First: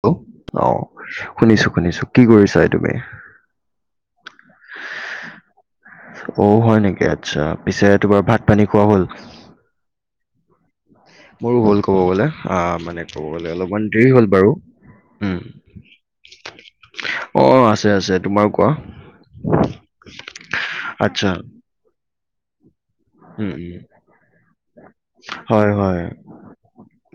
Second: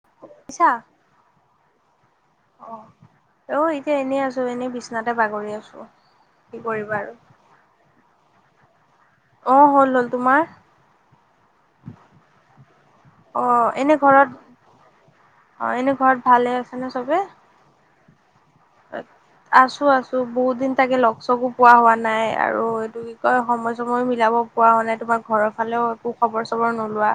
হেল আছা অ শুনিছো। শুনিছো। কি কৰিছা অ তুমি? অ এতিয়া এনেই আছো। এনে বিছনাতে বাগৰি আছো। অ কি হয় কৰিবা নেকি আৰু আচ্ছা। পিছে তোমাৰ ভাত-পানী খোৱা হ'ল? আহ হল। হল তোমাৰ? মোৰো হ'ল ক'ব গ'লে। আহ মানে ক'ব অ গলে অলপমান এনে দেৰি ঘৰত হ'ল বাৰু। উম অ এনে ঘৰত ভালে আছেনে চবে? অ আছে আছে তোমাৰ কোৱা আছো। আছো। বহুত দিন তাকে লগ আচ্ছা চগো পোৱা হোৱা নাই। আৰু কি কয় উম সময় উম চয় মিলাব পোৱা হোৱা নাই তোমাৰ ঘৰৰ হয় ফালেও হয় একো খবৰ চবৰ নোলোৱা।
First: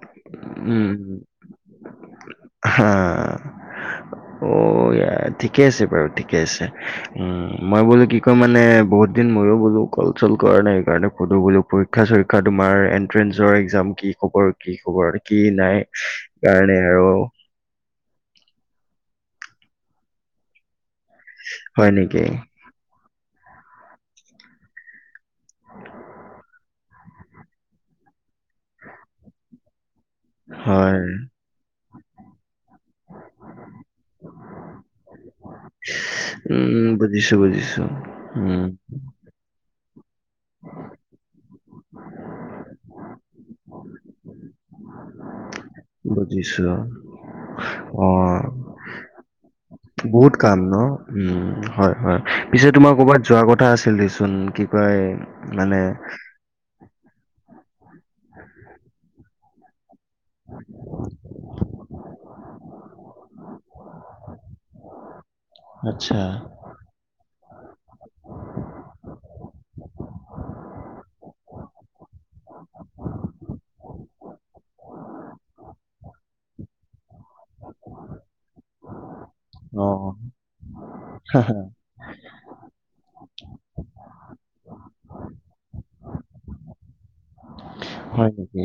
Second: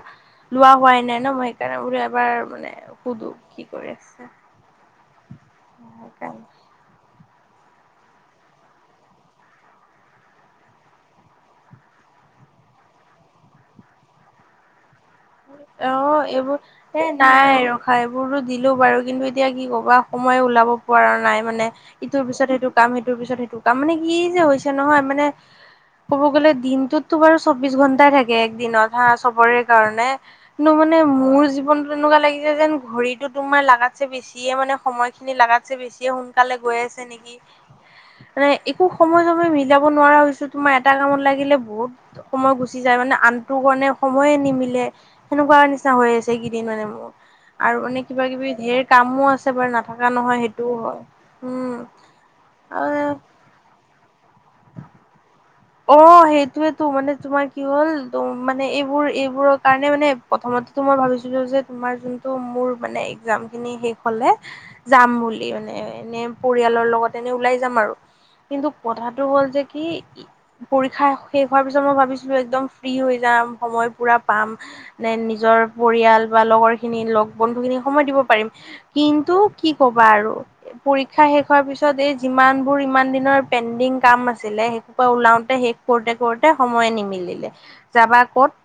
লোৱা উম হোৱাই উম, নাই ন, মই সেইকাৰণে বোলো এবাৰ মানে হা সুধো, কি কৰি আছে? অ' ইয়া, ঠিকে আছে বাৰু ঠিকে সেইকাৰণে আছে। উম মই বোলো কি কয় মানে বহুত দিন ময়ো বোলো কল চল কৰা নাই। সেইকাৰণে সধো বোলো পৰীক্ষা-চৰীক্ষা তোমাৰ এট্ৰেঞ্চৰ একজামৰ কি খব কি খবৰ কি নাই অ' এইবোৰ কাৰণে এ আৰু নাই ৰখা এইবোৰতো দিলো বাৰু, কিন্তু এতিয়া কি ক'বা সময়ে ওলাব পঢ়া নাই মানে। হয় নেকি? ইটোৰ পিছত সেইটো কাম সেইটোৰ পিছত সেইটো কাম মানে কি যে হৈছে নহয় মানে ক'ব গ'লে দিনটোতো বাৰু চৌবিশ ঘন্টাই থাকে একদিনত হা চবৰে কাৰণে মানে হয়। মোৰ জীৱনতো এনেকুৱা লাগিছে যেন, ঘড়ীতটো তোমাৰ লাগাতছে বেছিয়ে মানে সময় খিনি লাগতছে বেছিয়ে সোনকালে গৈ উম, আছে বুজিছো, নেকি। বুজিছো। মানে উম, একো সময় চময় মিলি যাব নোৱাৰা হৈছো, তোমাৰ এটা কামত লাগিলে বহুত সময় গুচি যায় মানে, আনটো কাৰণে সময়ে নিমিলে। সেনেকুৱা নিচিনা না হৈ আছে কেইদিন বুজিছো। মানে মোৰ। আৰু মানে কিবা অ' কিবি ঢেৰ কামো আছে বাৰু নাথকা বহুত নহয়, কাম সেইটোও ন? হয়। উম হয়, হয়। পিছে তোমাৰ আৰু কৰ'বাত যোৱা কথা আছিল দেচোন। কি কয় মানে অ সেইটোয়েতো মানে তোমাৰ কি হ'ল, মানে এইবোৰ এইবোৰৰ কাৰণে মানে প্ৰথতে মই ভাবিছিলো যে তোমাৰ যোনটো মোৰ মানে একজাম খিনি শেষ হলে যাম বুলি মানে আচ্ছা, এনে পৰিয়ালৰ লগত এনে ওলাই য যাম আৰু কিন্তু কথাটো হ'ল যে কি পৰীক্ষা শেষ হোৱাৰ পিছত মই ভাবিছিলো একদম ফ্ৰী হৈ যাম সময় পুৰা পাম। নে নিজৰ পৰিয়াল বা লগৰ খিনি লগ বন্ধু খিনি সময় দিব পাৰিম। কিন্ত টো কি ক'বা অ' আৰু পৰীক্ষা শেষ হোৱাৰ পিছত এই যিমান বোৰ ইমান দি পেণ্ডিং কাম আছিলে সেইটো ৰ পৰা ওলাওতে শেষ কৰোতে কৰোতে সময়ে নিমিলিলে। যাবা হয় ক'ত? নেকি?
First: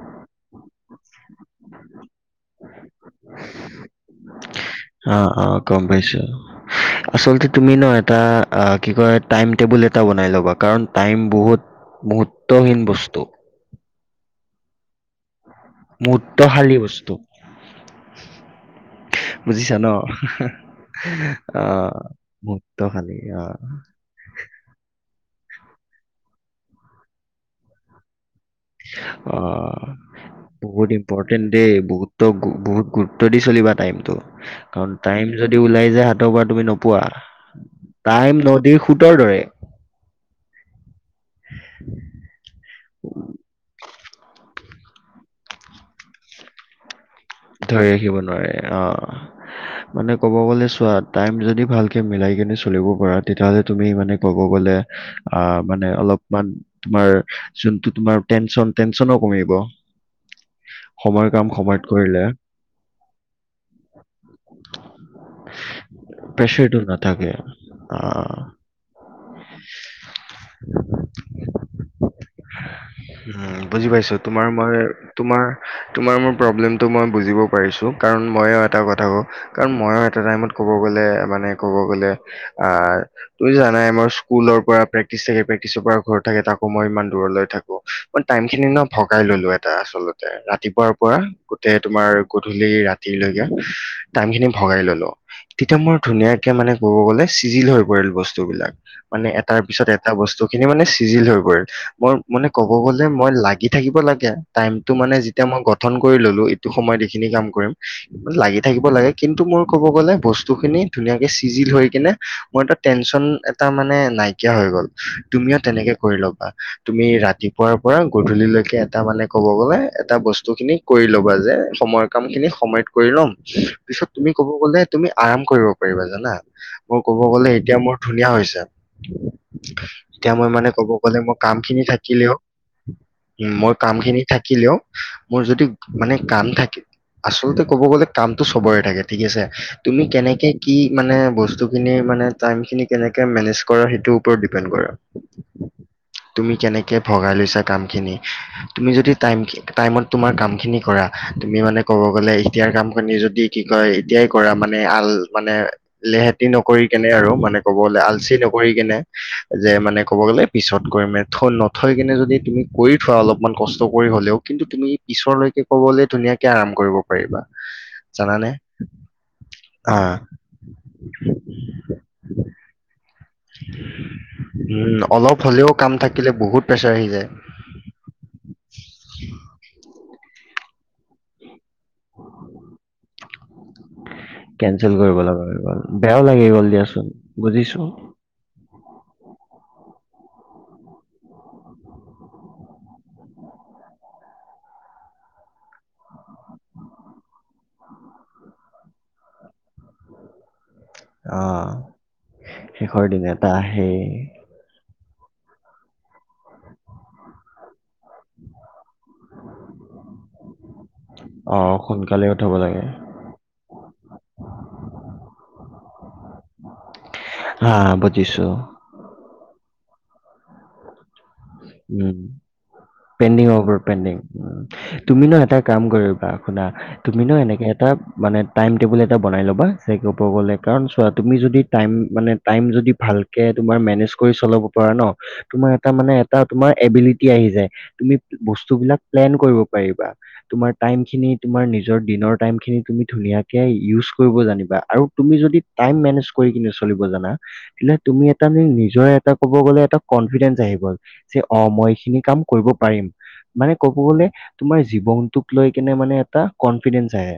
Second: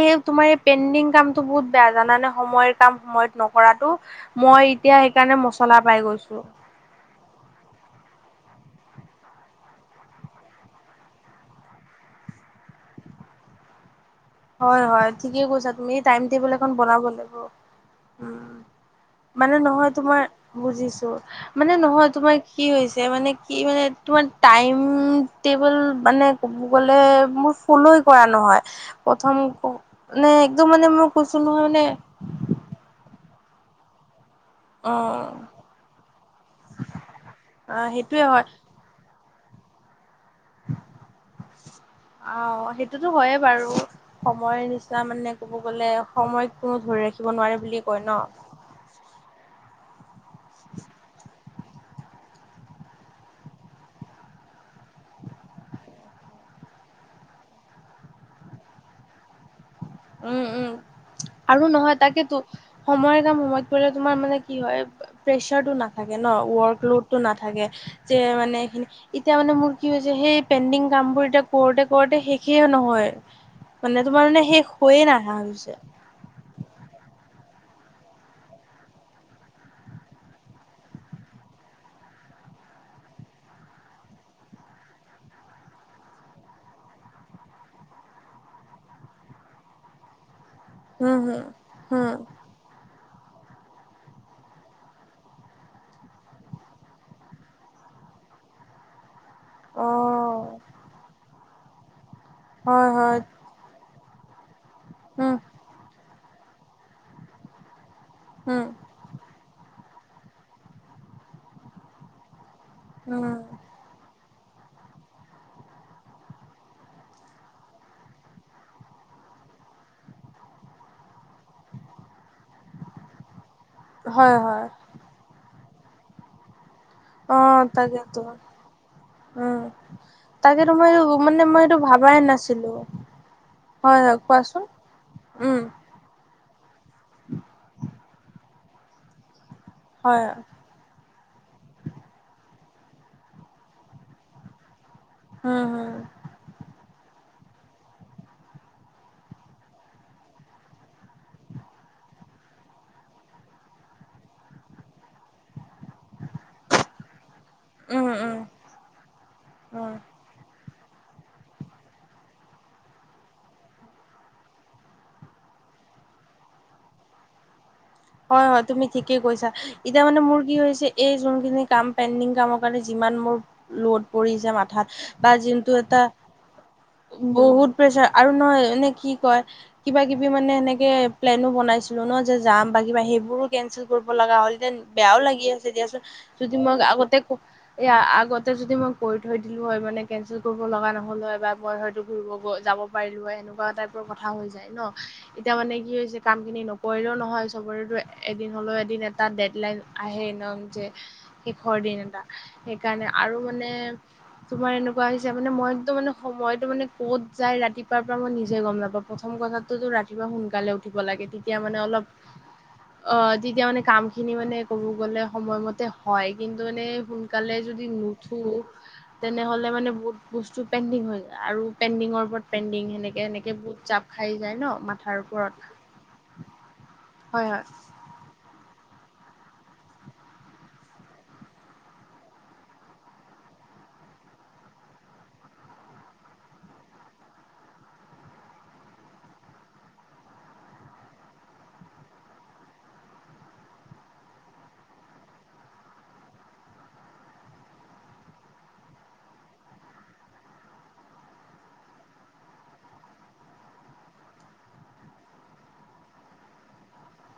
এই তোমাৰ পেণ্ডিং কামতো বহুত বেয়া জানানে সময়ৰ কাম সময়ত নকৰাটো। মই এতিয়া অ সেইকাৰণে অ গম মছলা পাই পাইছো, গৈছো আচলতে তুমি ন' এটা অ, কি কয় টাইম টেবুল এটা বনাই ল'বা কাৰণ টাইম বহুত মুহূৰ্তহীন বস্তু। হয় হয় ঠিকে কৈছা তুমি। টাইম টেবুল এখন মুহূৰ্তশালী বনাব বস্তু লাগিব, উম। [unintelligible] মানে ন? নহয় তোমাৰ, বুজিছো, মানে অ' নহয় তোমাৰ কি হৈছে মুহূৰ্তশালী মানে অ', কি মানে তোমাৰ টাইম টেবুল মানে ক'ব গলে মোৰ ফ'লই কৰা নহয়। অ, প্ৰথম মানে একদম বহুত মানে মই কৈছো ইম্পৰ্টেণ্ট নহয় দেই মানে বহুত্ত বহুত গুৰু ত্ব দি চলিবা টাইমটো অ কাৰণ টাইম যদি ওলাই যায় হাতৰ পৰা তুমি নোপোৱা। সেইটোয়ে টাইম নদীৰ সোঁতৰ দৰে। আও সেইটোতো হয়ে বাৰু সময় সময়ৰ নিচিনা মানে ক'ব গলে সময়ক কোনো ধৰি ৰাখি ধৰি ৰাখিব নোৱাৰে অ মানে ক'ব গ'লে চোৱা টাইম যদি ভালকৈ মিলাই কিনে চলিব পৰা তেতিয়াহ'লে তুমি মানে ক'ব গ'লে অ মানে অলপমান তোমাৰ যোনটো তোমাৰ টেনশ্যন টেনশ্যনো কমিব উম উম সময়ৰ কাম আৰু সময়ত নহয় কৰিলে তাকেতো সময়ৰ কাম সময়ত কৰিলে তোমাৰ মানে কি হয় প্ৰেচাৰটো নাথাকে ন ৱৰ্ক লোড টো নাথাকে যে আহ মানে এইখিনি এতিয়া মানে মোৰ কি হৈছে সেই পেণ্ডিং কাম বোৰ এতিয়া কৰোতে কৰোতে শেষে নহ উ বুজি পাইছো তোমাৰ আমাৰ হৈয়ে নাহা হৈছে তোমাৰ ম প্ৰব্লেমটো মই বুজিব পাৰিছোঁ কাৰণ ময়ো এটা কথা কওঁ কাৰণ ময়ো এটা টাইমত ক'ব গ'লে মানে ক'ব গ'লে আহ তুমি জানাই মোৰ স্কুলৰ পৰা প্ৰেক্টিছ থাকে প্ৰেক্টিচৰ পৰা ঘৰ থাকে তাকো মই ইমান দূৰলৈ থাকো মানে টাইম খিনি ন ভগাই লৈ লোৱা এটা আচলতে ৰা ৰাতিপুৱাৰ পৰা হম গোটেই তোমাৰ হম গধূলি ৰাতি [unintelligible] টাইম খিনি ভগাই ল লো তেতিয়া মোৰ ধুনীয়াকে মানে কব গলে চিজিল হৈ পৰে [unintelligible] মানে এটাৰ পিছত হম অ এটা বস্তু খিনি মানে চিজিল হৈ পৰে মোৰ মানে কব হয় গলে হয় মই লাগি থাকিব লাগে টাইমটো মানে উম যেতিয়া মই গঠন কৰি ললো ইটো সময়ত এইখিনি কাম কৰিম লাগি উম থাকিব লাগে কিন্তু মোৰ ক'ব গলে বস্তু খিনি ধুনীয়াকে চিজিল হৈ কিনে মই এটা টেনচন এটা উম মানে নাই নাইকিয়া হৈ গল তুমিও তেনেকে কৰি ল'বা তুমি ৰাতিপুৱাৰ পৰা গধূলিলৈকে এটা মানে কব গলে এটা বস্তু খিনি কৰি ল'বা যে সময়ৰ কাম খিনি সময়ত কৰি ল'ম পিছত তুমি হয় কব হয় গলে তুমি আৰাম কৰিব পাৰিবা জানা মোৰ কব অ গ'লে এতিয়া মোৰ তাকেতো ধুনীয়া হৈছে উম এতিয়া মই মানে তাকেতো কব এইটো গলে মোক মানে কাম মই এইটো খিনি ভাবাই থাকিলেও নাছিলো মোৰ হয় কাম হয় খিনি কোৱাচোন থাকিলেও মোৰ উম যদি মানে কাম থাকে আচলতে ক'ব গ'লে কামটো চবৰে থাকে ঠিক আছে তুমি হয় কেনেকে কি মানে বস্তুখিনি মানে টাইম খিনি কেনেকে মেনেজ কৰা সেইটোৰ ওপৰত ডিপেণ্ড কৰে হুম হুম তুমি কেনেকে ভগাই লৈছা কামখিনি তুমি যদি টাইমত তোমাৰ কাম খিনি কৰা তুমি মানে কব গ'লে এতিয়াৰ কাম খিনি যদি কি কয় এতিয়াই কৰা মানে আল মানে লেহেতি নকৰি কেনে আৰু মানে ক'ব গ'লে উম আলচি উম নকৰি কেনে যে উম মানে ক'ব গ'লে পিছত কৰিমে নথৈ কিনে যদি তুমি কৰি থোৱা অলপমান কষ্ট কৰি হলেও কিন্তু তুমি পিছলৈকে ক অকলে ধুনীয়াকে আৰাম কৰিব পাৰিবা হয় জানানে হয় তুমি ঠিকেই কৈছা অ এতিয়া মানে মোৰ কি হৈছে এই যোনখিনি কাম পেণ্ডিং কামৰ কাৰণে যিমান মোৰ লৌত পৰিছে মাথাত উম বা অলপ হ'লেও যোনটো কাম এটা থাকিলে বহুত প্ৰেছাৰ আহি যায় বহুত প্ৰেচাৰ আৰু নহয় এনে কি কয় কিবা কিবি মানে সেনেকে প্লেনো বনাইছিলো ন বিবা সেইবোৰো কেনচেল কৰিব লগা হ'ল তে কেনচেল বেয়াও কৰিব লগা লাগি হৈ আছে গ'ল দিয়াচোন বেয়াও লাগি যদি গ'ল মই দিয়াচোন আগতে ক বুজিছো এয়া আগতে যদি মই কৰি থৈ দিলো হয় মানে কেনচেল কৰিব লগা নহ'ল হয় বা মই হয়তো ঘুৰিব যাব পাৰিলো হয় সেনেুৱা টাইপ কথা হৈ যায় ন এতিয়া মানে কি হৈছে কাম খিনি নকৰিলেও নহয় খবৰেতো এদিন হ'লেও এদিন এটা ডেড লাইন আহে এ নও যে অ শেষৰ দিন এটা শেষৰ সেইকাৰণে দিন আৰু এটা মানে আহেই তোমাৰ এনেকা মানে মই একদম মানে সময়টো মানে ক'ত যাই ৰাতিপুৱাৰ পৰা মই নিজে গম নাপাওঁ প্ৰথম কথাটো ৰাতিপুৱা সোনকালে উঠিব লাগে তেতিয়া মানে অলপ উ থ'ব লাগে অ তেতিয়া মানে কাম খিনি মানে কব গলে সময়মতে হয় কিন্তু মানে সোনকালে হা যদি নুঠো বুজিছো তেনেহলে মানে বহুত বস্তু [unintelligible] হৈ যায় আৰু পেণ্ডিঙৰ উম ওপৰত পেণ্ডিং সেনেকে পেণ্ডিং এনেকে অভাৰ বহুত জাপ পেণ্ডিং। খাই যায় উম। ন মাথাৰ তুমি ন ওপৰত এটা কাম কৰিবা শুনা তুমিনো হয় হয় এনেকে এটা মানে টাইম টেবুল এটা বনাই ল'বা চেকলে কাৰণ চোৱা তুমি যদি টাইম মানে টাইম যদি ভালকে তোমাৰ মেনেজ কৰি চলাব পাৰা ন তোমাৰ এটা এটা মানে এভিলিটি আহি যায় তোমি বস্তু বিলাক প্লেন কৰিব পাৰিবা তমাৰ তাইম খিনি [unintelligible] কিৰিপ কিনি চলিব জানা তেয়া তুমি এটা নিজৰ এটা ক'ব গ'লে এটা কনফিডেন্ঞ্চ আহি গল যে অ মই এইখিনি কাম কৰিব পাৰিম মানে কব গলে তোমাৰ জীৱনটোক লৈ কেনে মানে এটা কনফিডেন্ঞ্চ আহে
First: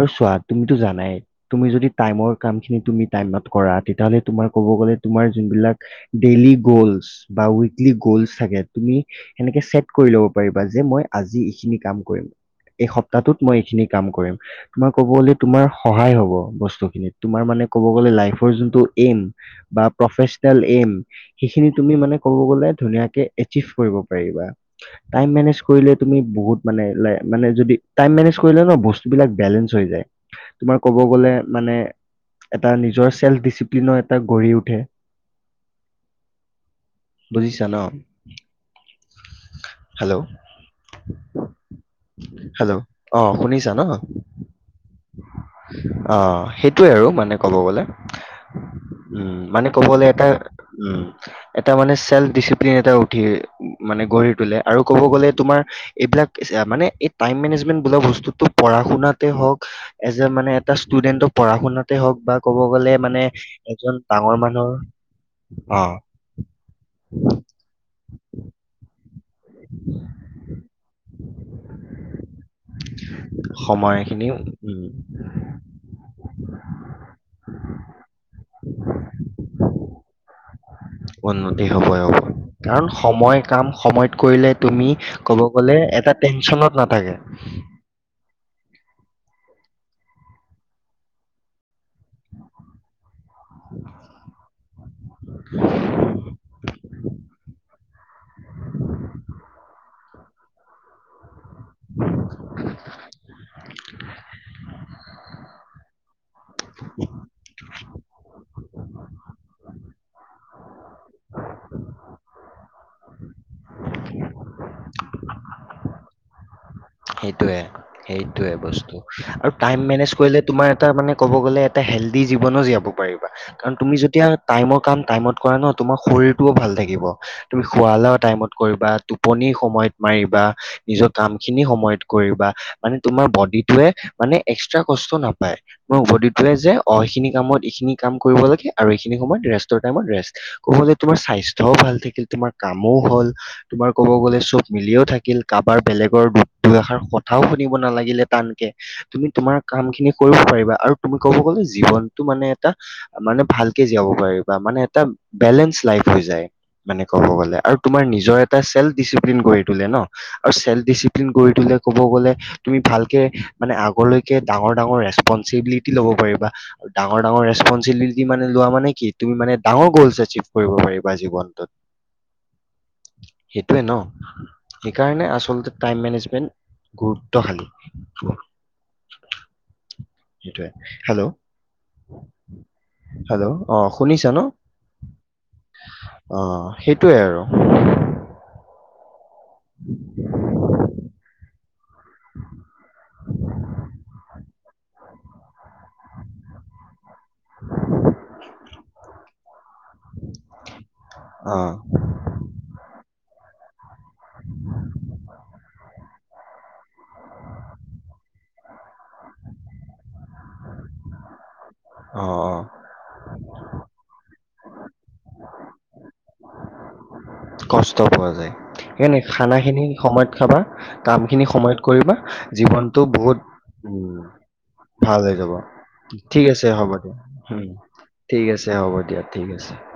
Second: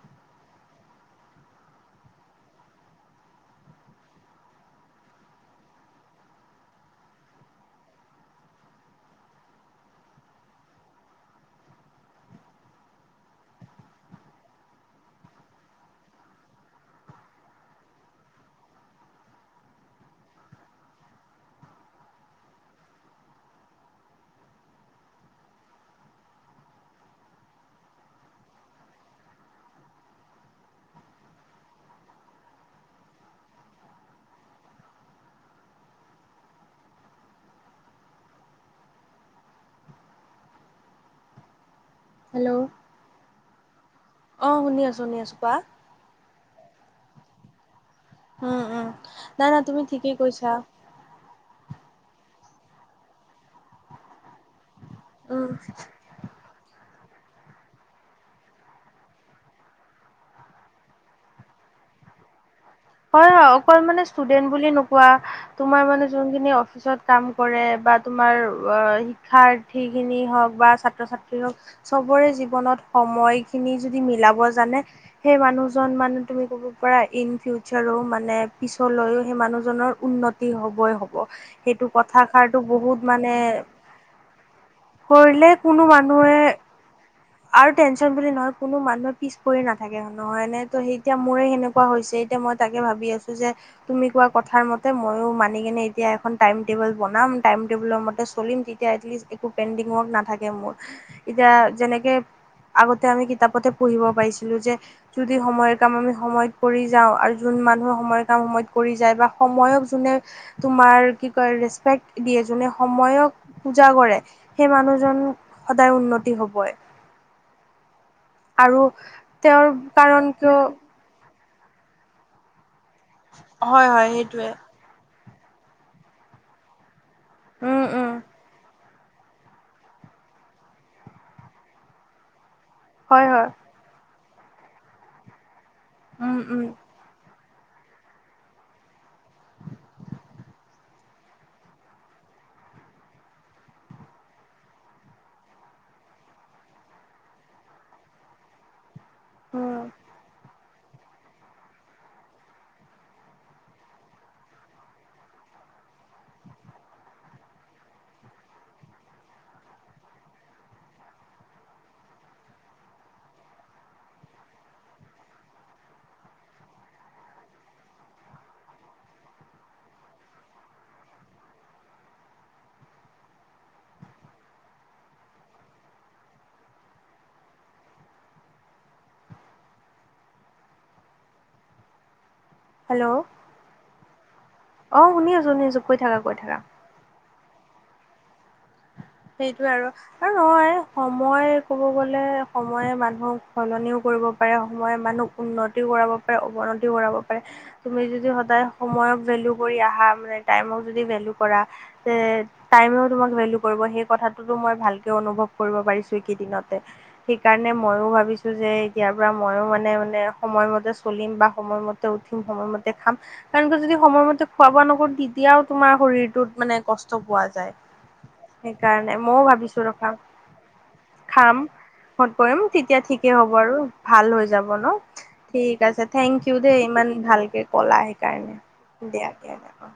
আৰু চোৱা তুমিতো জানাই তুমি যদি টাইমৰ কাম খিনি তুমি টাইমত কৰা তেতিয়াহ'লে তুমি কব গলে তোমাৰ যোনবিলাক দেলি গল [unintelligible] গ'ল চাগে তুমি সেনেকে চেট কৰি ল'ব পাৰিবা যে মই আজি এইখিনি কাম কৰিম এই সপ্তাহটোত মই এইখিনি কাম কৰিম তোমাৰ কব গ'লে তোমাৰ সহায় হব বস্তুখিনিত তোমাৰ মানে [unintelligible] ধুনিয়াকে এটিফ কৰিব পাৰিবা টাইম মেনেজ কৰিলে তুমি বহুত মানে মানে যদি টাইম মেনেজ কৰিলে ন বস্তুবিলাক বেলেঞ্চ হৈ যায় তোমাৰ কব গলে মানে এটা নিজৰ চেল্ফ ডিচিপ্লিনৰ এটা গঢ়ি উঠে বজি জান হেল্ল' হেল্ল' অ শুনিছা ন অ শুনি আছো শুনি আছো কোৱা অ সেইটোৱে আৰু মানে ক'ব গলে উম উম নাই নাই মানে তুমি ক'ব গলে ঠিকেই এটা কৈছা উ এটা মানে চেল্ফ ডিচিপ্লিন এটা উঠি মানে গঢ়ি তোলে আৰু ক'ব গ'লে উম তোমাৰ এইবিলাক মানে টাইম মেনেজমেন্ট বোলা বস্তুতো পঢা শুনাতে হওক এজ এ মানে এটা ষ্টুডেন্ট পঢ়া শুনাতে হওক বা ক'ব গ'লে মানে হয় হয় অকল এজন মানে ডাঙৰ ষ্টুডেন্ট বুলি মানুহৰ নোকোৱা তোমাৰ অ' মানে যোনখিনি অফিচত [unintelligible] বা তোমাৰ অ শ শিক্ষাৰ্থী খিনি হওক বা ছাত্ৰ ছাত্ৰী হওক চবৰে জীৱনত সময় খিনি যদি মিলে সময়খিনি মিলাব জানে উম, সেই মানুহজন মানে তুমি [unintelligible] [unintelligible] মানে পিছলৈও সেই মানুহজনৰ উন্নতি হবই হব উন্নতি সেইটো হ'বই হ'ব। কথাষাটো কাৰণ বহুত মানে সময় কাম সময়ত কৰিলে তুমি ক'ব কৰিলে গ'লে কোনো এটা মানুহে টেনচনত নাথাকে। আৰু টেনচন বুলি নহয় কোনো মানুহে পিছ কৰি নাথাকেহয় এনে তো স এতিয়া মৰে সেনেকুৱা হৈছে এতিয়া মই তাকে ভাবি আছো যে তুমি কোৱা কথা মতে মইো মানি কেনে এতিয়া এখন টাইম টেবুল বনাম টাইম [unintelligible] নাথাকে মোৰ এতিয়া যেনেকে আগতে আমি কিতাপ পথে পঢ়িব পাইছিলো যে যদি সময়ৰ কাম আমি সময়ত কৰি যাওঁ আৰু যোন মানুহে সময়ৰ কাম সময়ত কৰি যায় বা সময়ক যোনে তোমাৰ কি কয় ৰেচপেক্ট দিয়ে জোনে সময়ক পূজা কৰে সেই মানুহজন সদায় উন্নতি হবই, সেইটোয়ে সেইটোয়ে আৰু বস্তু আৰু তেওঁৰ টাইম মেনেজ কাৰণ কৰিলে কিয় তোমাৰ এটা মানে এ হ জন পাৰা কাৰ হয় তুমি হয় যেতিয়া সেইটোৱে। ক কৰা ন তোমাৰ শৰীৰতটোও ভাল থাকিব তুমি উম উম খুৱাও টাইমত কৰিবা টোপনি সময়ত মাৰিবা নিজৰ কাম খিনি সময়ত কৰিবা- মানে তোমাৰ হয় হয় বডিটোৱে মানে এক্সট্ৰা কষ্ট নাপায় মোৰ উম বডিটয়ে উম যে অহে খিনি কামত এইখিনি কাম কৰিব লাগে আৰু এইখিনি সময়ত ৰেষ্টৰ টাইমত ৰে কৰিব তোমাৰ স্বাস্থ্যও ভাল থাকিল তোমাৰ কামো হল তোমাৰ ক'ব গ'লে চব মিলিও থাকিল কাৰোবাৰ বেলেগৰ দুইষাৰ কথাও শুনিব নালাগিলে টানকে তুমি তোমাৰ উম কাম খিনি কৰিব পাৰিবা আৰু তুমি ক'ব গলে জীৱনটো মানে এটা মানে ভালকে জীয়াব পাৰিবা মানে এটা বেলেঞ্চ লাইফ হৈ যায়। মানে ক'ব গ'লে আৰু তোমাৰ নিজৰ এটা চেল ডিচিপ্লিন কৰি তোলে ন' আৰু চেল ডিচি প্লিন কৰি তোলে কব গলে তুমি ভালকে মানে আগলৈকে ডাঙৰ - ডাঙৰ ৰেচপঞ্চিবিলিটি লব পাৰিবা ডাঙৰ - ডাঙৰ ৰেস্পঞ্চিবিলিটি মানে লোৱা মানে কি তুমি মানে ডাঙৰ গল এচিভ কৰিব পাৰিবা। জীৱনটোত সেইটোৱে ন'সেইকাৰণে আচলতে টাইম মেনেজমেন্ট গুৰুত্বশালী সেইটোৱে হেল্ল', হেল্ল', অ, শুনিছা ন? অ, শুনি আছো - শুনি আছো কৈ থাকা- কৈ অ থাকা। সেইটোৱে আৰু সেইটোয়ে আৰু- আৰু নহয় সময় ক'ব গ'লে সময়ে মানুহক সলনিও কৰিব পাৰে সময়ে মানুহক উন্নতিও কৰাব পাৰে অৱ উন্নতিও কৰাব পাৰে তুমি যদি সদায় সময়ক ভেলু কৰি ৰাখা মানে টাইমক যদি ভেলু অ কৰা তে টাইমো তোমাক ভেলু কৰিব সে কথাটোতো মই ভালকে অনুভৱ কৰিব পাৰিছো। দুই কেইদিনতে সেইকাৰণে ময়ো ভাবিছোঁ যে এতিয়াৰ পৰা ময়ো মানে -মানে সময়মতে চলিম বা সময়মতে অ উঠিম অ সময়মতে খাম কাৰণ কি যদি সময়মতে খোৱা বোৱা নকৰো তেতিয়াও তোমাৰ শৰীৰটোত মানে কষ্ট পোৱা যায় কষ্ট পোৱা যায়। সেইকাৰণে এনে ময়ও ভাবিছো খানাখিনি ৰখা সময়ত খাবা কামখিনি খাম সময়ত কৰিবা ফোন কৰিম জীৱনটো তেতিয়া ঠিকেই বহুত হ'ব আৰু উম, ভাল হৈ যাব ন ভাল হৈ যাব ঠিক আছে ঠিক থেংক ইউ আছে দেই হ'ব ইমান দিয়া হম, ভালকে ক'লা ঠিক সেইকাৰণে আছে হ'ব। দিয়া - ঠিক দিয়া দে আছে অ,